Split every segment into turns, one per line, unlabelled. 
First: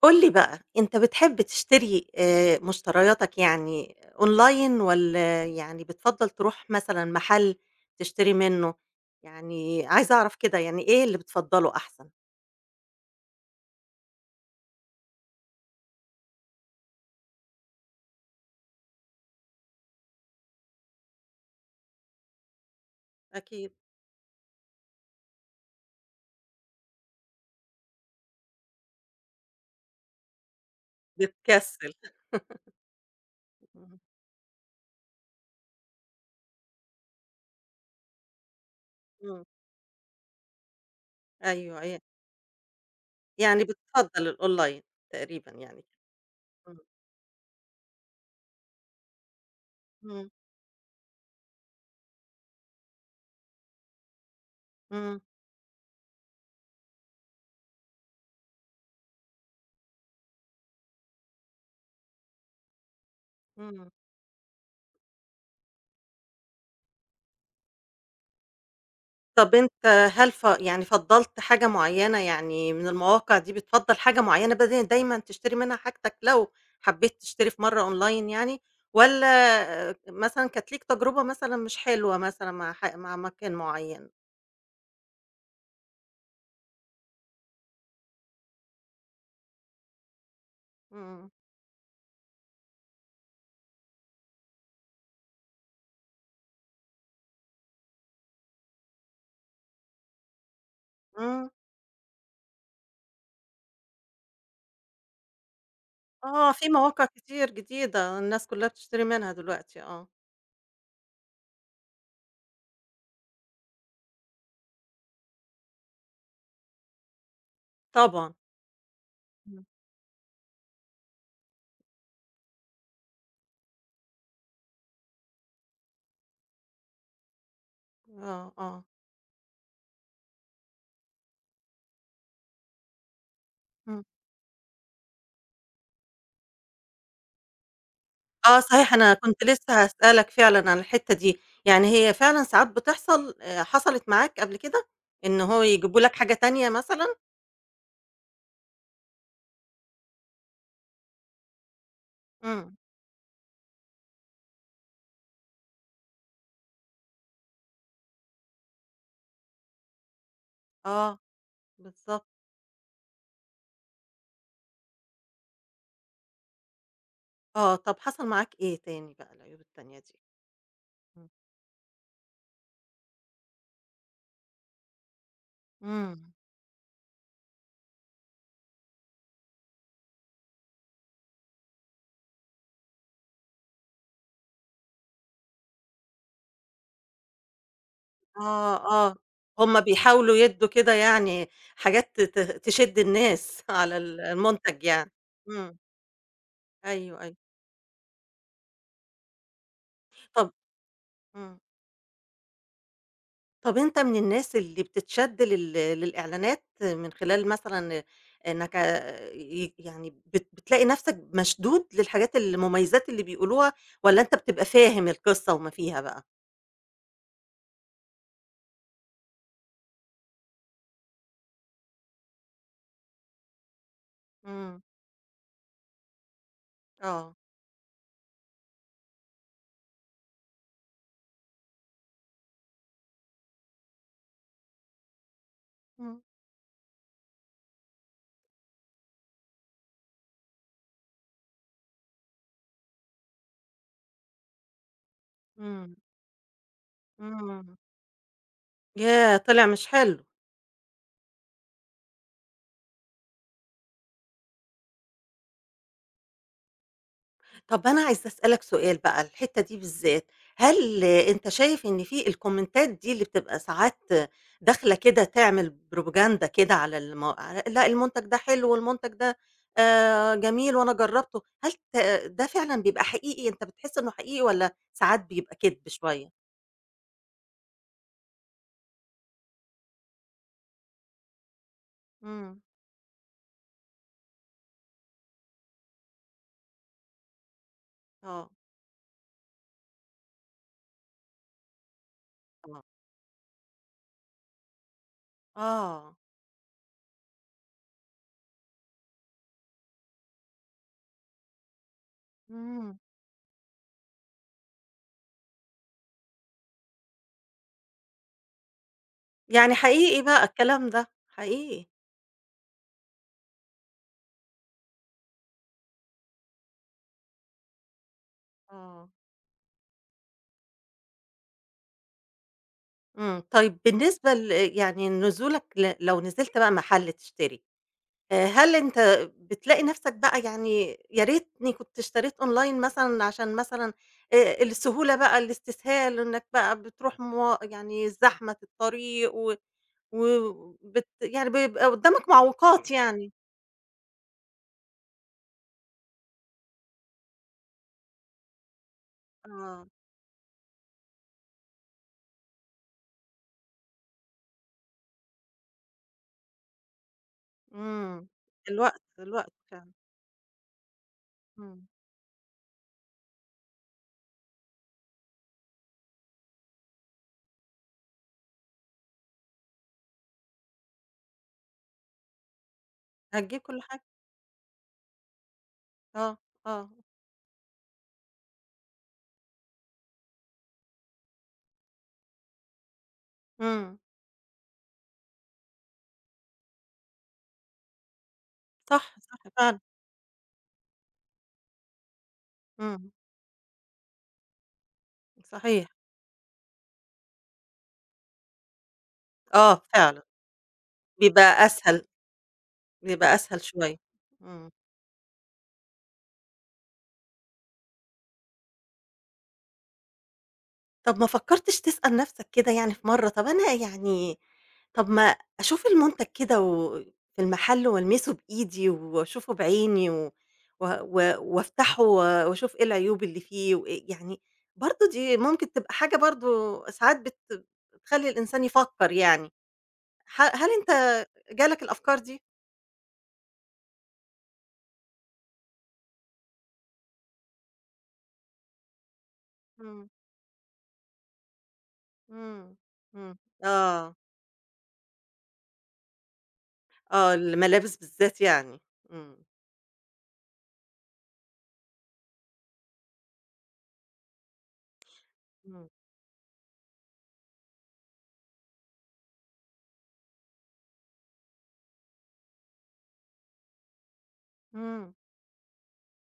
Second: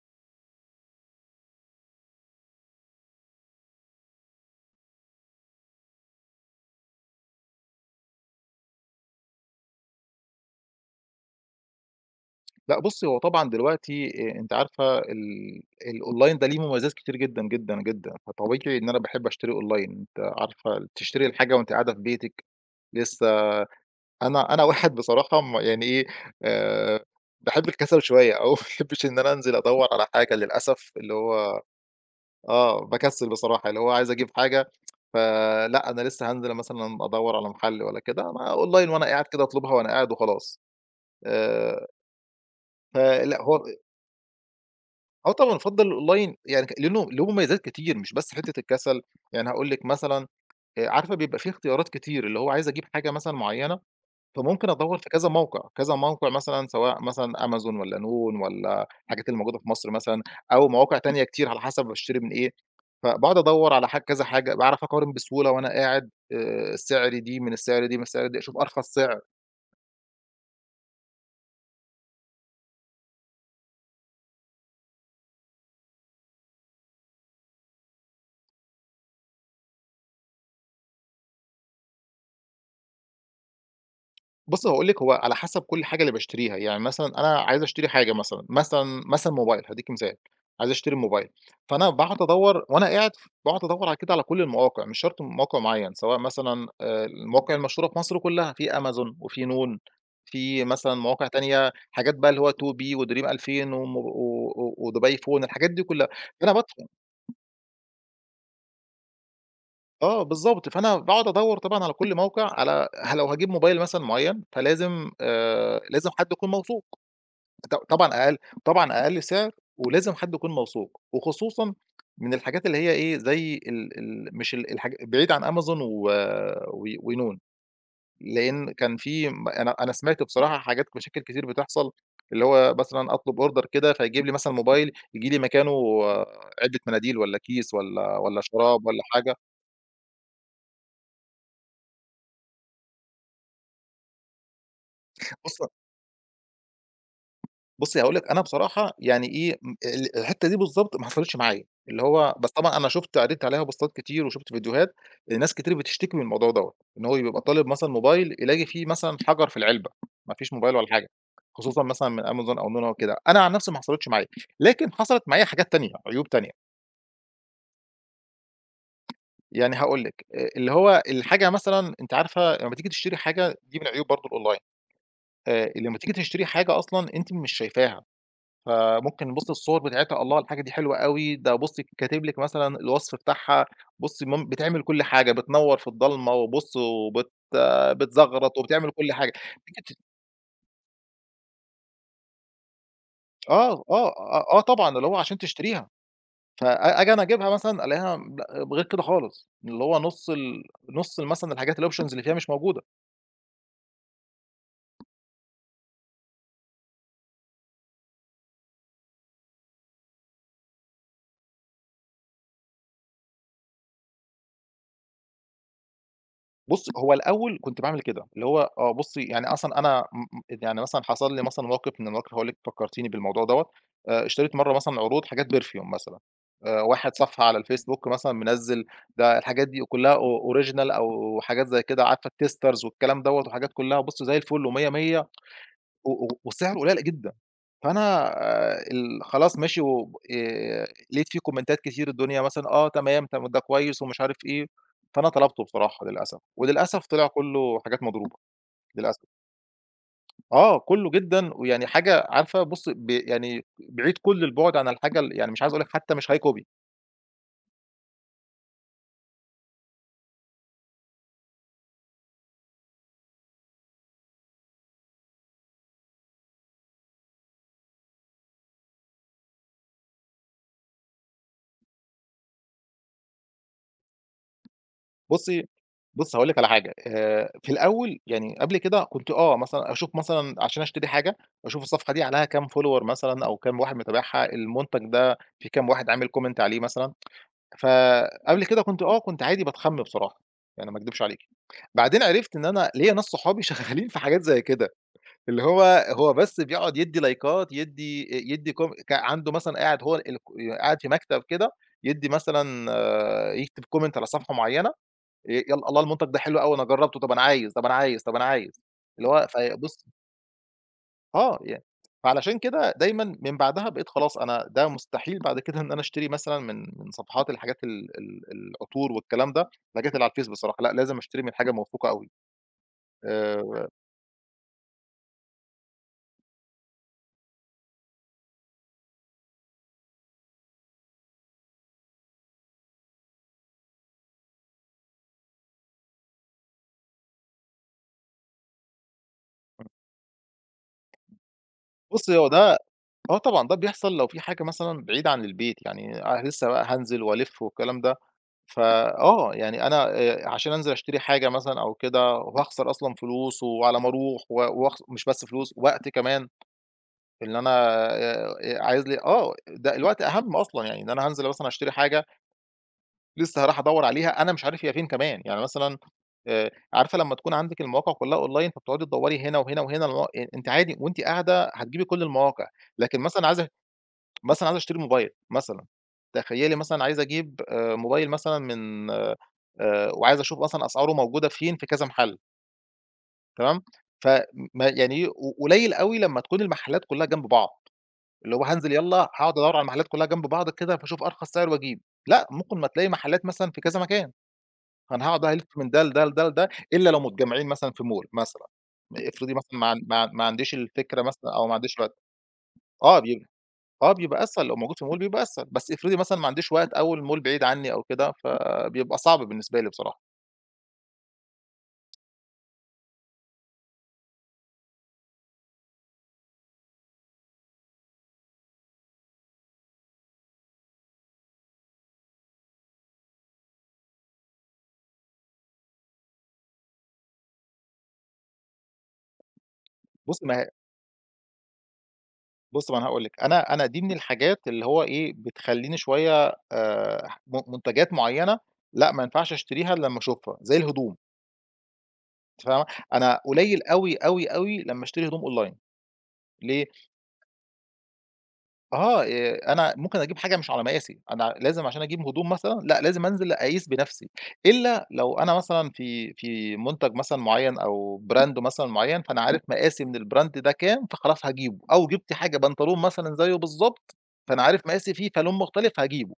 قُل لي بقى، أنت بتحب تشتري آآ مشترياتك يعني Online والّا يعني بتفضّل ترُوح مثلًا محَل تشتري منُّه، يعني عايزة أعرَف كده يعني إيه اللي بتفضّله أحسَن؟
لأ، بُصّي هو طبعًا دلوقتي أ أنتِ عارفة ال الonline ده ليه مميّزات كتير جدًا، جدًا، جدًا، فطبيعتي إن أنا باحب أشتري online أنتِ عارفة تشتري الحاجة وأنتِ قاعدة في بيتِك لسه
أكيد.
أنا أنا واحد بصراحة م يعني إيه آآ باحب الكسَل شوية أو ما باحبّش إن أنا أنزِل أدوّر على حاجة للأسف، اللي هو
بتكسّل.
آه باكسّل بصراحة اللي
إمم.
هوعايز أجيب حاجة ف آآ لأ أنا لسه هانزِل مثلًا أَدوّر على محَل والّا كده، أنا online وأنا قاعد كده
إمم.
أطلُبها وأنا قاعد وخلاص،
أيوه،
آآ
إي
فلأ هو
يعني بتفضّل الOnline
آه
تقريبًا
طبعًا
يعني.
أَفضّل Online يعني ك
إمم.
لأنه له مميّزات كتير مش بس حِتّة الكسَل. يعني هاقول لِك مثلًا،
همم.
عارفة بيبقى في اختيارات كتير اللي هو عايز أجيب حاجة مثلًا مُعيّنة فممكن أدوّر في
إمم.
كذا موقِع، كذا موقِع مثلًا سواء مثلًا Amazon والّا noon والّا الحاجات الموجودة في مصر مثلًا، أو مواقع تانية كتير على حسَب باشتري من إيه، فباقعُد أدوّر على
همم.
حاجة كذا حاجة باعرَف أقارن بسهولة وأنا قاعد آآ سِعر دي من سِعر دي من سِعر دي، أشوف أرخَص سِعر.
طَب أنت، هل ف يعني فَضّلت حاجة مُعيّنة يعني من المواقع دي، بتفضّل حاجة مُعيّنة بدل دايمًا تشتري منها حاجتك لو حبّيت تشتري في مرّة Online يعني والّا مثلًا كانت ليك تجربة مثلًا مش حلوة مثلًا مع ح مع مكان مُعيّن؟
بُصّي هاقول لِك هو على حسب كل حاجة اللي باشتريها، يعني مثلًا أنا عايز أشتري حاجة، مثلًا، مثلًا، مثلًا موبايل، هادّيكِ مِثال، عايز أشتري موبايل
إمم.
فأنا باقعُد أدوّر وأنا قاعد ف باقعُد أدوّر على كده على كل المواقع، مش شرْط موقِع مُعيّن سواء مثلًا آآ المواقع المشهورة في مصر كلّها في Amazon وفي noon في مثلًا مواقع
إمم.
تانية، حاجات بقى اللي هو 2B و Dreem2000 و و وDubai phone، الحاجات دي كلّها
آه،
فأنا
في مواقع
[unintelligible]
كتير جديدة الناس كلّها بتشتري منها دلوقتي، آه.
آه بالضبط، فأنا باقعُد أَدّور طبعًا على كل موقِع على لو هاجيب موبايل مثلًا مُعيّن، فلازم آآ، لازم حد يكون موثوق ط طبعًا
طبعًا.
أقل طبعًا، أقل سِعر
إمم.
ولازم حد يكون موثوق وخصوصًا من الحاجات اللي هي إيه، زي ال ال مش ال الحاج بعيد عن Amazon و و وnoon.
آه،
لأن
آه.
كان في أنا أنا سمعت بصراحة حاجات مشاكل كتير بتحصَل اللي هو مثلًا أطلب Order كده
همم.
فيجيب لي مثلًا موبايل ييجي لي مكانه علبة مناديل والّا كيس والّا والّا
آه
شراب
صحيح،
والّا
أنا
حاجة.
كنت لسه هاسألك فعلًا عن الحِتّة دي، يعني هي فعلًا ساعات بتحصَل؟ آآ حصَلِت معاك قبل كده إن هو
[unintelligible]
يجيبوا لك حاجة تانية مثلًا؟
بُصي، هاقول لِك أنا بصراحة يعني إيه م ال الحتّة دي بالضبط ما حصلتش معايا اللي هو بس
إمم.
طبعًا أنا شُفت عدّيت عليها بوستات كتير وشُفت فيديوهات لناس كتير بتشتكي من الموضوع ده، إن هو يبقى طالب مثلًا mobile يلاقي فيه مثلًا حجَر في العلبة ما فيش موبايل ولا حاجة،
آه،
خصوصًا مثلًا من
بالضبط.
Amazone أو noon أو كده، أنا عن نفسي ما حصلِتش معايا لكن حصلِت معايا حاجات تانية، عيوب تانية.
آه. طَب حصل معاك إيه تاني بقى، العيوب
يعني
التانية
هاقول
دي؟
لِك، آآ، اللي هو
إمم.
الحاجة مثلًا أنتِ عارفة لمّا تيجي تشتري حاجة دي من عيوب برضه الأونلاين. آآ لمّا تيجي
إمم.
تشتري حاجة أصلًا أنتِ مش شايفاها فممكن بُصي الصور بتاعتها الله الحاجة دي حلوة أوي، ده بُصي كاتب لِك مثلًا الوصف بتاعها بُصي مم بتعمل كل حاجة بتنور في الضلمة وبُص وبت بتزغرط
آه
وبتعمل كل
آه
حاجة
هُم
تيجي تت
بيحاولوا يدّوا كده يعني حاجات ت ت تشد الناس
آه
على
آه،
ال
آه
المنتج
طبعًا اللي
يعني
هو عشان
إمم.
تشتريها، فآجي
أيوه،
أنا
أيوه.
أجيبها مثلًا ألاقيها بغير كده خالص، اللي هو نُص
طَب
ال نُص مثلًا
إمم.
الحاجات الoptions اللي فيها مش موجودة.
طَب أنت من الناس اللي بتتشد لل للإعلانات من خلال مثلًا إنك ع ي يعني بت بتلاقي نفسك مشدود للحاجات المميزات اللي بيقولوها، والّا أنت بتبقى فاهم القصة وما فيها بقى؟
بُصّي هو الأول كنت باعمل كده اللي هو آه، بُصّي يعني أصلًا أنا م م يعني مثلًا حصل لي مثلًا موقِف من المواقِف هاقول لِك فكّرتيني بالموضوع دَوّة، آآ اشتريت مَرّة
إمم.
مثلًا عروض حاجات perfume مثلًا آآ واحد
آه.
صفحة على الfacebook مثلًا منزّل ده الحاجات دي آآ كلّها أو original أو حاجات زي كده عارفة الtesters والكلام دَوّة وحاجات كلّها وبُصّي زي الفل و100 100 و
إمم.
و والسعر قليّل أ جدًا فأنا آآ ال خلاص ماشي وب آآ لقيت في كومنتات كتيرة الدنيا مثلًا آه تمام، طَب ما ده كويس ومش عارف إيه، فأنا طلبته
إمم.
بصراحة للأسف، وللأسف طلع
إمم.
كلّه حاجات مضروبة للأسف.
ياه! طلع مش حلو.
آه، كلّه جدًا ويعني حاجة عارفة بُصّي ب يعني ب بعيد كل البُعد عن الحاجة ال يعني مش عايز أقول لِك حتى مش copy high.
طَب أنا عايزة أسأل لك سؤال بقى، الحتّة دي بالذّات، هل أنت شايف إن في الكومنتات دي اللي بتبقى ساعات داخلة كده تعمل propaganda كده على الم على لأ، المنتج ده حلو، والمنتج ده آآ جميل، وأنا جرّبته، هل ت ده فعلًا بيبقى حقيقي، أنت بتحس إنه حقيقي، والّا ساعات بيبقى
بُصّي،
كدب شوية؟
بُصّي هاقول لِك على حاجة، آآ في الأول يعني قبل كده كنت آه مثلًا أشوف مثلًا عشان أشتري حاجة، وأشوف الصفحة دي عليها
إمم.
كام follower مثلًا، أو كام واحد متابعها، المنتج ده في كام واحد عامل comment عليه مثلًا،
آه.
فقبل كده كنت آه، كنت عادي باتخَم بصراحة يعني، ما اكدبش عليكِ، بعدين عرفت إن
[unintelligible]
أنا ليّا ناس صحابي شغّالين في حاجات زي كده، اللي هو،
آه.
هو بس بيقعُد يدّي لايكات، يدّي آآ، يدّي كوم ك عنده مثلًا، قاعد هو الك يا قاعد في مكتب كده، يدّي
إمم.
مثلًا، يكتب comment على صفحة معيّنة، آآ يالّا الله المنتج ده حلو أوي، أنا جرّبته، طَب أنا عايز، طَب أنا عايز، طَب أنا عايز، اللي هو
يعني
في بُصّي
حقيقي بقى الكلام ده،
آه، يعني
حقيقي.
فعلشان كده دايمًا من بعدها بقيت خلاص، أنا ده مستحيل بعد كده إن أنا أشتري مثلًا من، من صفحات الحاجات ال ال
آه.
العطور والكلام ده، الحاجات اللي على الface بصراحة لأ، لازم أشتري من حاجة موثوقة أوي،
إمم، طيب
آآ
بالنسبة ل يعني نزولك ل لو نزلت بقى محل تشتري آآ، هل أنت بتلاقي نَفْسك بقى، يعني يا ريتني كنت اشتريت online مثلًا، عشان مثلًا آآ السهولة بقى، الإستسهال، إنّك بقى بتروح موا يعني زحمة في الطريق، و
امم.
و وبت يعني بيبقى قدّامك
بُصّي، هو ده
معوّقات يعني؟
آه، طبعًا ده بيحصل لو في حاجة مثلًا بعيد عن البيت، يعني أنا لسه بقى هانزل وألِف والكلام ده، فآه،
آه.
يعني أنا آآ عشان أنزل أشتري حاجة مثلًا أو كده، وهاخسر أصلًا فلوس، وعلى ما أروح، و وأخسر مش بس فلوس، وقت كمان، اللي أنا
إمم،
آآ آآ
الوقت،
عايز لي،
الوقت
آه
فعلًا.
ده الوقت أهم أصلًا، يعني إن أنا هانزل مثلًا
إمم.
أشتري حاجة، لسه هاروح أدوّر عليها، أنا مش عارف هي فين كمان، يعني مثلًا آآ عارفة لمّا تكون عندِك المواقع كلّها online، فبتقعُدي تدوّري هنا وهنا وهنا، لغا يعني أنتِ عادي وأنتِ قاعدة هتجيبي كل المواقع، لكن مثلًا
هتجيب
عايزة
كل حاجة.
مثلًا، عايز أشتري moblile مثلًا،
آه،
تخيلّي
آه.
مثلًا عايز أجيب آآ mobile مثلًا من آآ، وعايز أشوف مثلًا أسعاره موجودة فين في كذا محل. تمام،
امم.
ف م يعني إيه ق قليّل أوي لمّا تكُون المحلّات كلّها جنب بعض، اللي هو هانزِل يالّا
صح، صح
هاقعُد أدوّر على
فعلًا.
المحلّات كلّها جنب بعض كده فاشوف أرخَص سِعر وأجيب، لأ ممكن ما تلاقي
امم.
محلّات مثلًا في كذا مكان، أنا هاقعُد بقى ألِفّ من
صحيح.
ده لده، لده، لده، إلّا لو متجمّعين مثلًا في Mall مثلًا، آآ افرضي مثلًا
آه
ما
فعلًا،
ما ما عنديش الفكرة مثلًا
بيبقى
أو ما عنديش
أسهَل،
وقت، آه
بيبقى
بي
أسهَل شويّة،
آه بيبقى أسهل
امم.
لو موجود في Mall بيبقى أسهل بس افرضي مثلًا ما عنديش وقت أو الMall بعيد عنّي أو كده فبيبقى صعب بالنسبة لي بصراحة.
طَب ما فكّرتش تسأل نَفْسك كده يعني في مرّه، طَب أنا يعني، طَب ما أشوف المُنتَج كده و في المحَل وألمِسه بإيدي وأشوفه بعيني و و و وأفتَحه و وأشوف إيه العيوب اللي فيه وإيه يعني، برضه دي ممكن تبقى حاجة برضه ساعات بت بتخلّي الإنسان يفكّر يعني، ح
بُصّي ما
هل أنت جالك الأفكار دي؟
بُصّي، ما هو أنا هاقول لِك، أنا أنا دي من الحاجات اللي هو إيه بتخلّيني شويّة آآ م مُنتجَات معيّنة، لأ ما ينفَعش أشتريها إلأ
امم.
لمّا أشوفها زي الهدوم.
امم،
فاهمة،
امم،
أنا قليّل
آه.
أوي، أوي، أوي لمّا أشتري هدوم Online، ليه؟
آه الملابس بالذات يعني،
آه
امم.
ي أنا ممكن أجيب حاجة مش على مقاسي أنا لازم عشان أجيب هدوم مثلًا، لأ لازم أنزِل أقيس بنَفْسي، إلّا لو أنا
امم.
مثلًا في في مُنتَج مثلًا معيّن أو Brand مثلًا معيّن فأنا عارف مقاسي من الBrand ده كام فخلاص هاجيبه أو جِبت حاجة بنطلون مثلًا زيه بالضبط، فأنا عارف
امم.
مقاسي فيه فلُون مختلِف هاجيبه.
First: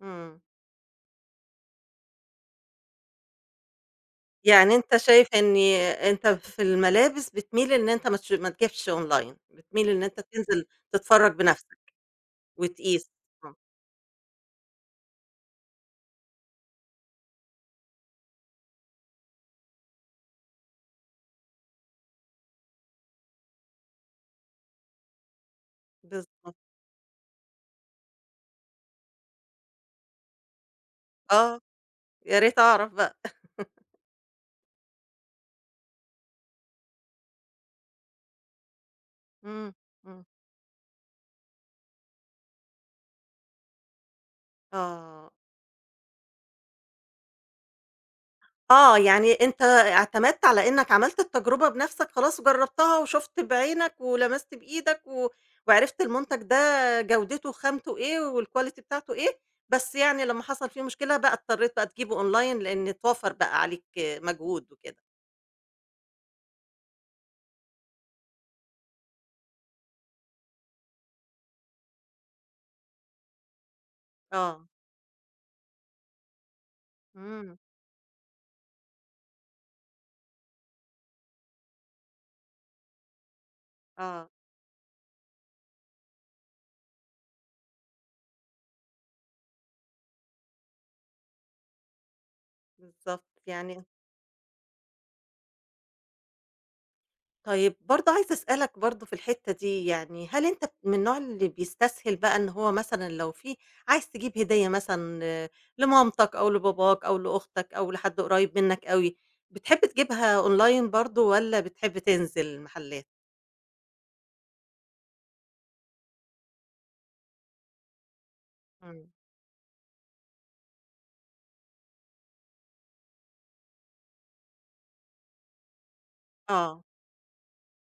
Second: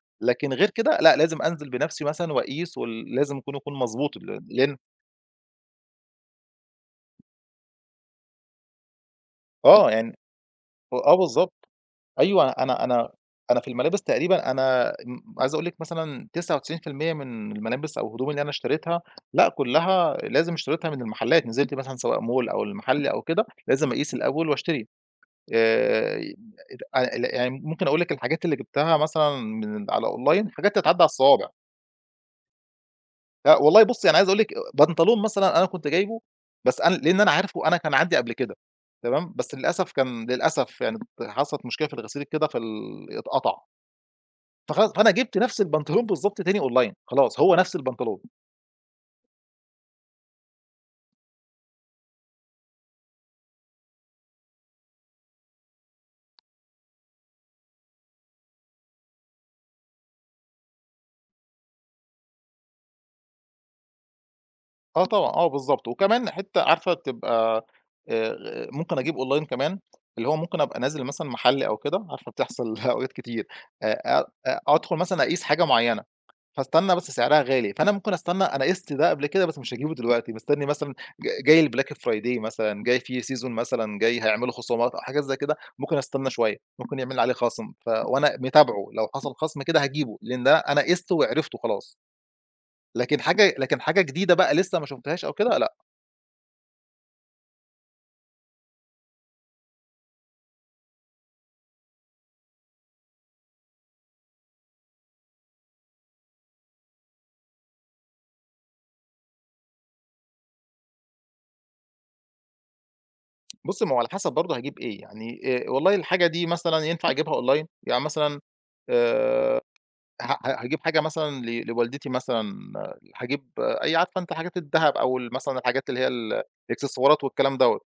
امم.
لكن غير كده لأ لازم أنزل بنفسي مثلًا، وأقيس ول لازم يكون يكون مضبوط ال
يعني
لأن
أنت شايف إني، أنت في الملابس، بتميل إن أنت ما تش ما تجيبش Online، بتميل
آه
إن
يعني.
أنت تنزل
آه
تتفرج
بالضبط
بنفسك،
أيوه. أنا
وتقيس
أنا
طبعًا.
أنا في الملابس تقريبًا أنا عايز أقول لِك مثلًا 99% من الملابس أو هدوم اللي أنا اشتريتها لأ كلها لازم اشتريتها، من المحلات نزلت مثلًا، سواء Mall أو المحل، أو كده، لازم أقيس الأول وأشتري. آآ،
بالضبط.
لا أ يعني ممكن أقول لِك الحاجات اللي جبتها مثلًا من على Online حاجات تتعدّ على الصوابع.
آه يا ريت أعرف بقى.
لا والله بُصِّي، أنا عايز أقول لِك بنطلون مثلًا أنا كنت جايبه، بس أنا لأن أنا عارفه أنا كان عندي قبل كده، تمام؟ بس
امم،
للأسف
امم.
كان للأسف يعني، حصلت مشكلة في الغسيل، كده في ال اتقطَّع. فخلاص، فأنا
آه.
جبت نفس البنطلون، بالضبط تاني Online، خلاص، هو نفس البنطلون.
آه، يعني أنت اعتمدت على إنك عملت التجربة بنفسك. خلاص، جرَّبتها، وشُفت بعينك، ولمست بإيدك، و وعرفت المنتج ده جودته، خامته إيه، والQuality بتاعته إيه. بس يعني، لمّا حصل فيه مشكلة بقى، اضطريت بقى تجيبه Online، لأن اتوفّر بقى عليك مجهود وكده.
آه، طبعًا، آه، بالضبط. وكمان، حتى عارفة، تبقى آآ ممكن أجيب Online، كمان، اللي هو ممكن أبقى نازل مثلًا محل، أو كده، عارفة، بتحصل أوقات كتير، آآ،
آه.
أدخل مثلًا أقيس حاجة مُعيّنة، فاستنى بس، سعرها
امم.
غالي، فأنا ممكن أستنى، أنا قِست ده قبل كده، بس مش هاجيبه دلوقتي. بستنّي مثلًا ج جاي الBlack Friday مثلًا جاي في Season مثلًا جاي
آه.
هيعملوا خصومات أو حاجة زي كده، ممكن أستنى شوية ممكن يعمل عليه خصم، ف وأنا متابعه لو حصل خصم كده هاجيبه لأن ده أنا قيسته وعرفته خلاص. لكن
بالضبط
حاجة، لكن
يعني
حاجة جديدة، بقى، لسه ما شفتهاش أو كده لأ.
طيّب برضه عايزة أسألك برضه في الحتّة دي يعني هل أنت من النوع اللي بيستسهل بقى إن هو مثلًا لو في عايز تجيب هدية مثلًا لمامتك أو لباباك أو لأختك أو لحد قريّب منّك أوي، بتحب تجيبها أونلاين برضه والّا بتحب تنزل المحلات؟
بُصّي، ما هو على حسب برضه هاجيب إيه، يعني آآ والله الحاجة دي مثلًا ينفع أجيبها أونلاين يعني مثلًا
أمم.
آآ ه ه هاجيب حاجة مثلًا ل لوالدتي مثلًا، هاجيب أي عارفة أنتِ الحاجات الدهب أو مثلًا الحاجات اللي هي ال
آه.
الإكسسوارات والكلام دوّة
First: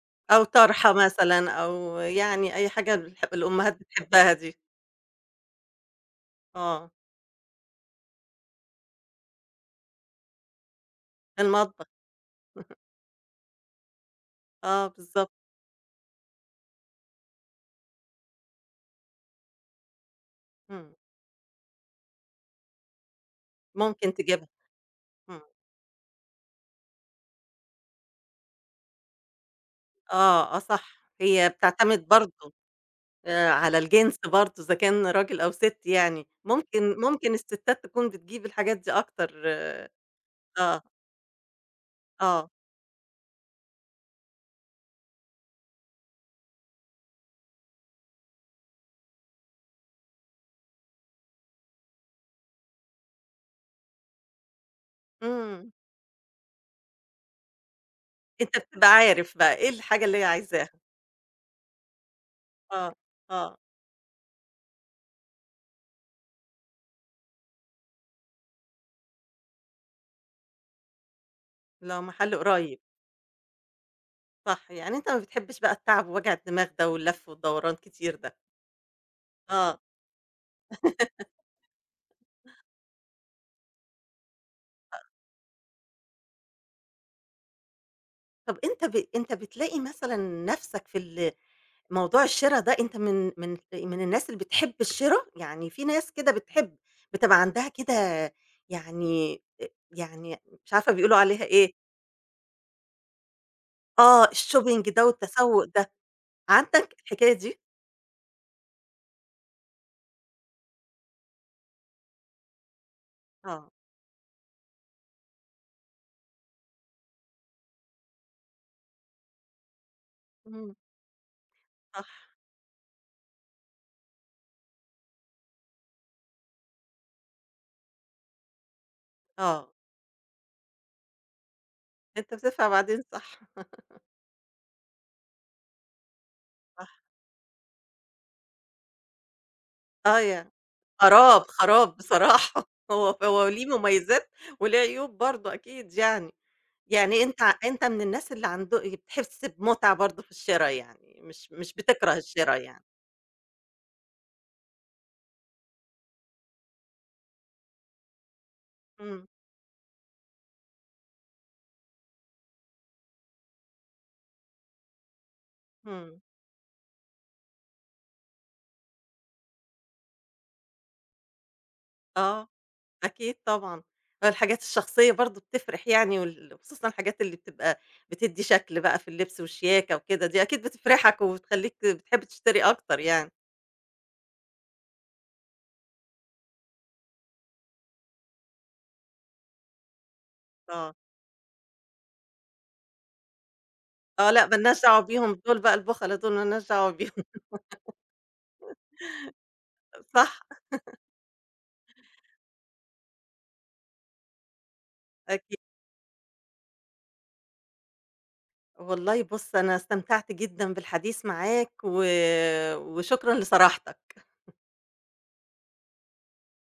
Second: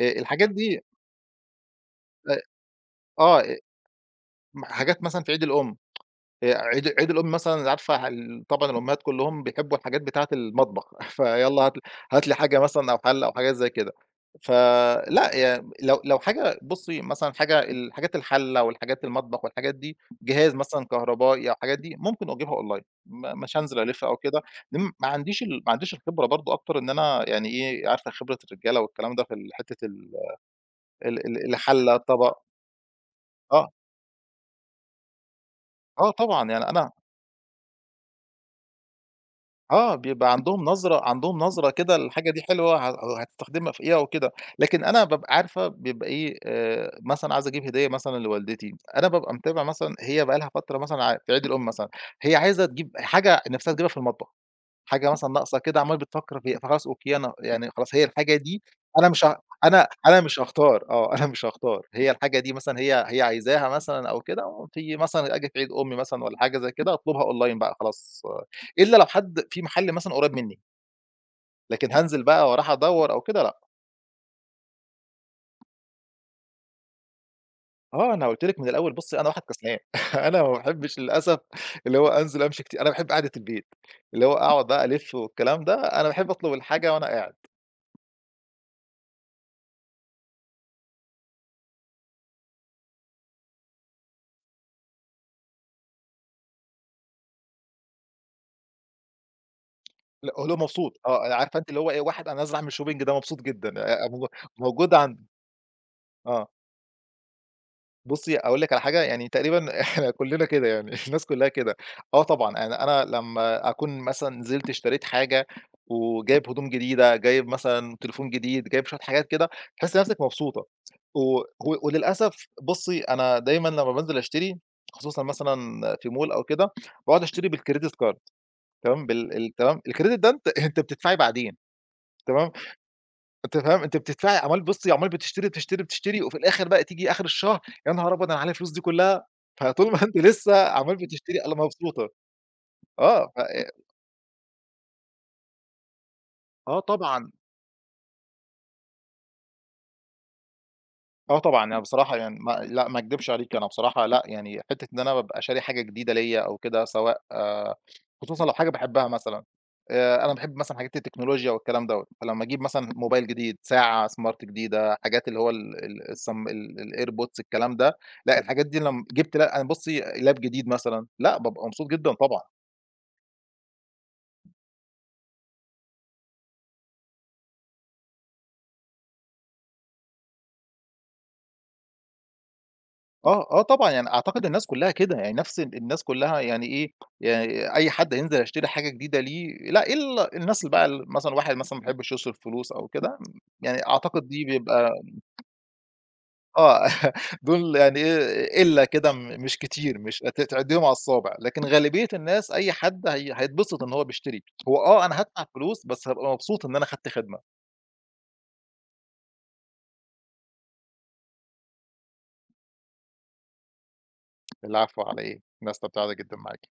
آآ
أو
الحاجات دي
طرحة مثلًا، أو
[unintelligible]
يعني أي حاجة الح
آه، أ
الأم بتحبها دي.
م حاجات مثلًا في عيد الأم آآ
آه.
عيد عيد الأم مثلًا عارفة ه ال طبعًا الأمهات كلّهم بيحبّوا الحاجات بتاعة المطبخ
في
فيالّا هات ل
المطبخ.
هات لي حاجة مثلًا أو حَلّة أو حاجات زي كده.
آه بالضبط.
فلأ يعني لو لو حاجة بُصّي مثلًا حاجة الحاجات الحَلّة والحاجات المطبخ والحاجات دي جهاز مثلًا
إمم.
كهربائي أو حاجات دي ممكن أجيبها أونلاين م مش هانزِل أَلِف
ممكن
أو كده
تجيبها.
لأن ما
إمم.
عَنديش ما عَنديش الخبرة برضه أكتر إن أنا يعني إيه عارفة خبرة الرجالة والكلام ده في ال حتّة ال
آه، آه، صح،
ال
هي
ال الحَلّة
بتعتمد
الطبَق.
برضه آآ
آه.
على الجنس برضه إذا كان رجل أو ست
آه
يعني
طبعًا يعني أنا
ممكن، ممكن الستات تكون بتجيب الحاجات دي أكتر
آه، بيبقى عَندهم
آه.
نظرة، عَندهم نظرة كده الحاجة دي
آه.
حلوة ه هتستخدمها في إيه أو كده، لكن أنا بابقى عارفة بيبقى إيه آآ مثلًا عايز أجيب هدية مثلًا لوالدتي أنا بابقى متابع مثلًا هي بقى لها فترة مثلًا ع في عيد الأم مثلًا هي عايزة تجيب إ حاجة نِفْسها تجيبها في المطبخ، حاجة مثلًا ناقصة
إمم.
كده عمّالة بتفكّر فيها، فخلاص أوكي، أنا يعني خلاص هي الحاجة
أنت
دي
بتبقى
أنا مش
عارف
ها
بقى إيه،
أنا،
الحاجة اللي
أنا
هي
مش
عايزاها.
هاختار آه، أنا مش هاختار هي الحاجة دي مثلًا
آه،
هي هي
آه.
عايزاها مثلًا أو كده، في مثلًا أجي في عيد أم مثلًا والّا حاجة زي كده أطلبها أونلاين بقى خلاص إلّا لو حد في محل مثلًا قريّب مِنّي. لكن
لو
هانزل
محل
بقى وأروح
قريب.
أدوّر أو كده، لأ.
صح، يعني أنت ما بتحبش بقى التعب ووجع الدماغ ده واللف والدوران
آه،
كتير
أنا
ده.
قُلت لِك من الأول، بُصّي، أنا واحد كسلان،
آه.
أنا ما باحبش للأسف اللي هو أنزل أمشي كتير أنا باحب قاعدة البيت، اللي هو أقعد
أ
ألِفّ والكلام ده، أنا باحب أطلب الحاجة وأنا قاعد.
طَب أنت ب أنت بتلاقي مثلًا نفسك في ال موضوع الشِرا ده؟ أنت من من من الناس اللي بتحب الشرا؟ يعني في ناس كده بتحب، بتبقى عندها كده يعني، آآ
لأ
يعني
[unintelligible]
مش عارفة
مبسوط،
بيقولوا
آه أنا
عليها
عارفة أنتِ
إيه.
اللي هو إيه، واحد أنا نازل أعمل shopping ده مبسوط جدًا آآ
آه
مو
الshopping
موجود
ده
عند
والتسوّق ده
آه.
عندك حكاية دي؟
بُصّي، أقول لِك على حاجة، يعني تقريبًا إحنا كلنّا كده، يعني الناس كلها كده آه طبعًا، يعني أنا
آه.
لمّا أكون مثلًا نزلت اشتريت حاجة، وجايب هدوم جديدة، جايب مثلًا تليفون جديد، جايب شويّة حاجات كده، تحسّي نفسِك مبسوطة،
إمم.
و و
صح.
وللأسف بُصّي، أنا دايمًا لمّا بانزل أشتري، خصوصًا مثلًا في mall أو كده، باقعد أشتري بالcredit card تمام، بال ال
آه.
تمام الcredit ده، أنتِ أنتِ بتدفعي بعدين،
أنت
تمام؟
بتدفع بعدين صح.
أنتِ فاهمة، أنتِ بتدفعي، وعمّال بُصّي، عمّال بتشتري، بتشتري، بتشتري، وفي الآخر بقى
صح.
تيجي آخر الشهر، يا نهار أبيض، أنا عليّا الفلوس دي كلها! فطول ما أنتِ
أيوه،
لسّه عمّال بتشتري،
خراب،
أنا
خراب
مبسوطة،
بصراحة، هو
آه ف
هو ليه
آآ
مميزات وليه عيوب برضه أكيد يعني،
آه
يعني
طبعًا.
أنت أنت من الناس اللي عندو بتحس بمتعة برضه في الشرا، يعني
آه
مش
طبعًا
مش
يعني
بتكره
بصراحة يعني ما
الشرا يعني.
لا ما أكدبش عليكِ أنا بصراحة لأ يعني حتّة إن أنا بابقى شاري حاجة جديدة ليّا أو كده سواء خصوصًا لو حاجة باحبها
إمم.
مثلًا آآ أنا باحب مثلًا حاجات التكنولوجيا والكلام دوّة، فلمّا أجيب مثلًا موبايل جديد، ساعة smart جديدة، حاجات اللي هو ال ال
إمم.
السم الairpods الكلام ده، لأ الحاجات دي لمّا جبت ل بُصّي لاب جديد مثلًا، لا بابقى مبسوط جدًا طبعًا.
آه أكيد طبعًا، الحاجات الشخصية برضه بتفرِح يعني، وال و خصوصًا الحاجات اللي بتبقى بتدي شكل بقى في اللبس والشياكة وكده، دي أكيد بتفرحك وبتخليك بتحب تشتري أكتر يعني
آه، آه طبعًا، يعني أعتقد الناس كلها كده، يعني نفس ال الناس كلها، يعني إيه يعني أي حد هينزل هيشتري حاجة جديدة ليه، لا إلا الناس اللي
آه.
بقى مثلًا واحد مثلًا ما بيحبش يصرف فلوس أو كده، يعني أعتقد
آه
دي
لا ما لناش
بيبقى
دعوه بيهم دول بقى البُخلّة دول ما لناش
آه
دعوه بيهم
دول يعني قِلّة كده، مش كتير، مش أ
صح.
تعديهم على الصوابع، لكن غالبية الناس، أي حد هي هيتبسط إن هو بيشتري، هو آه أنا هادفع
أكيد.
فلوس، بس هابقى مبسوط إن أنا أخدت خدمة.
والله بُصّ أنا استمتعت جدًا بالحديث معاك، و وشكرًا لصراحتك.
العفو على إيه؟ أنا استمتعت جدًا معاكِ.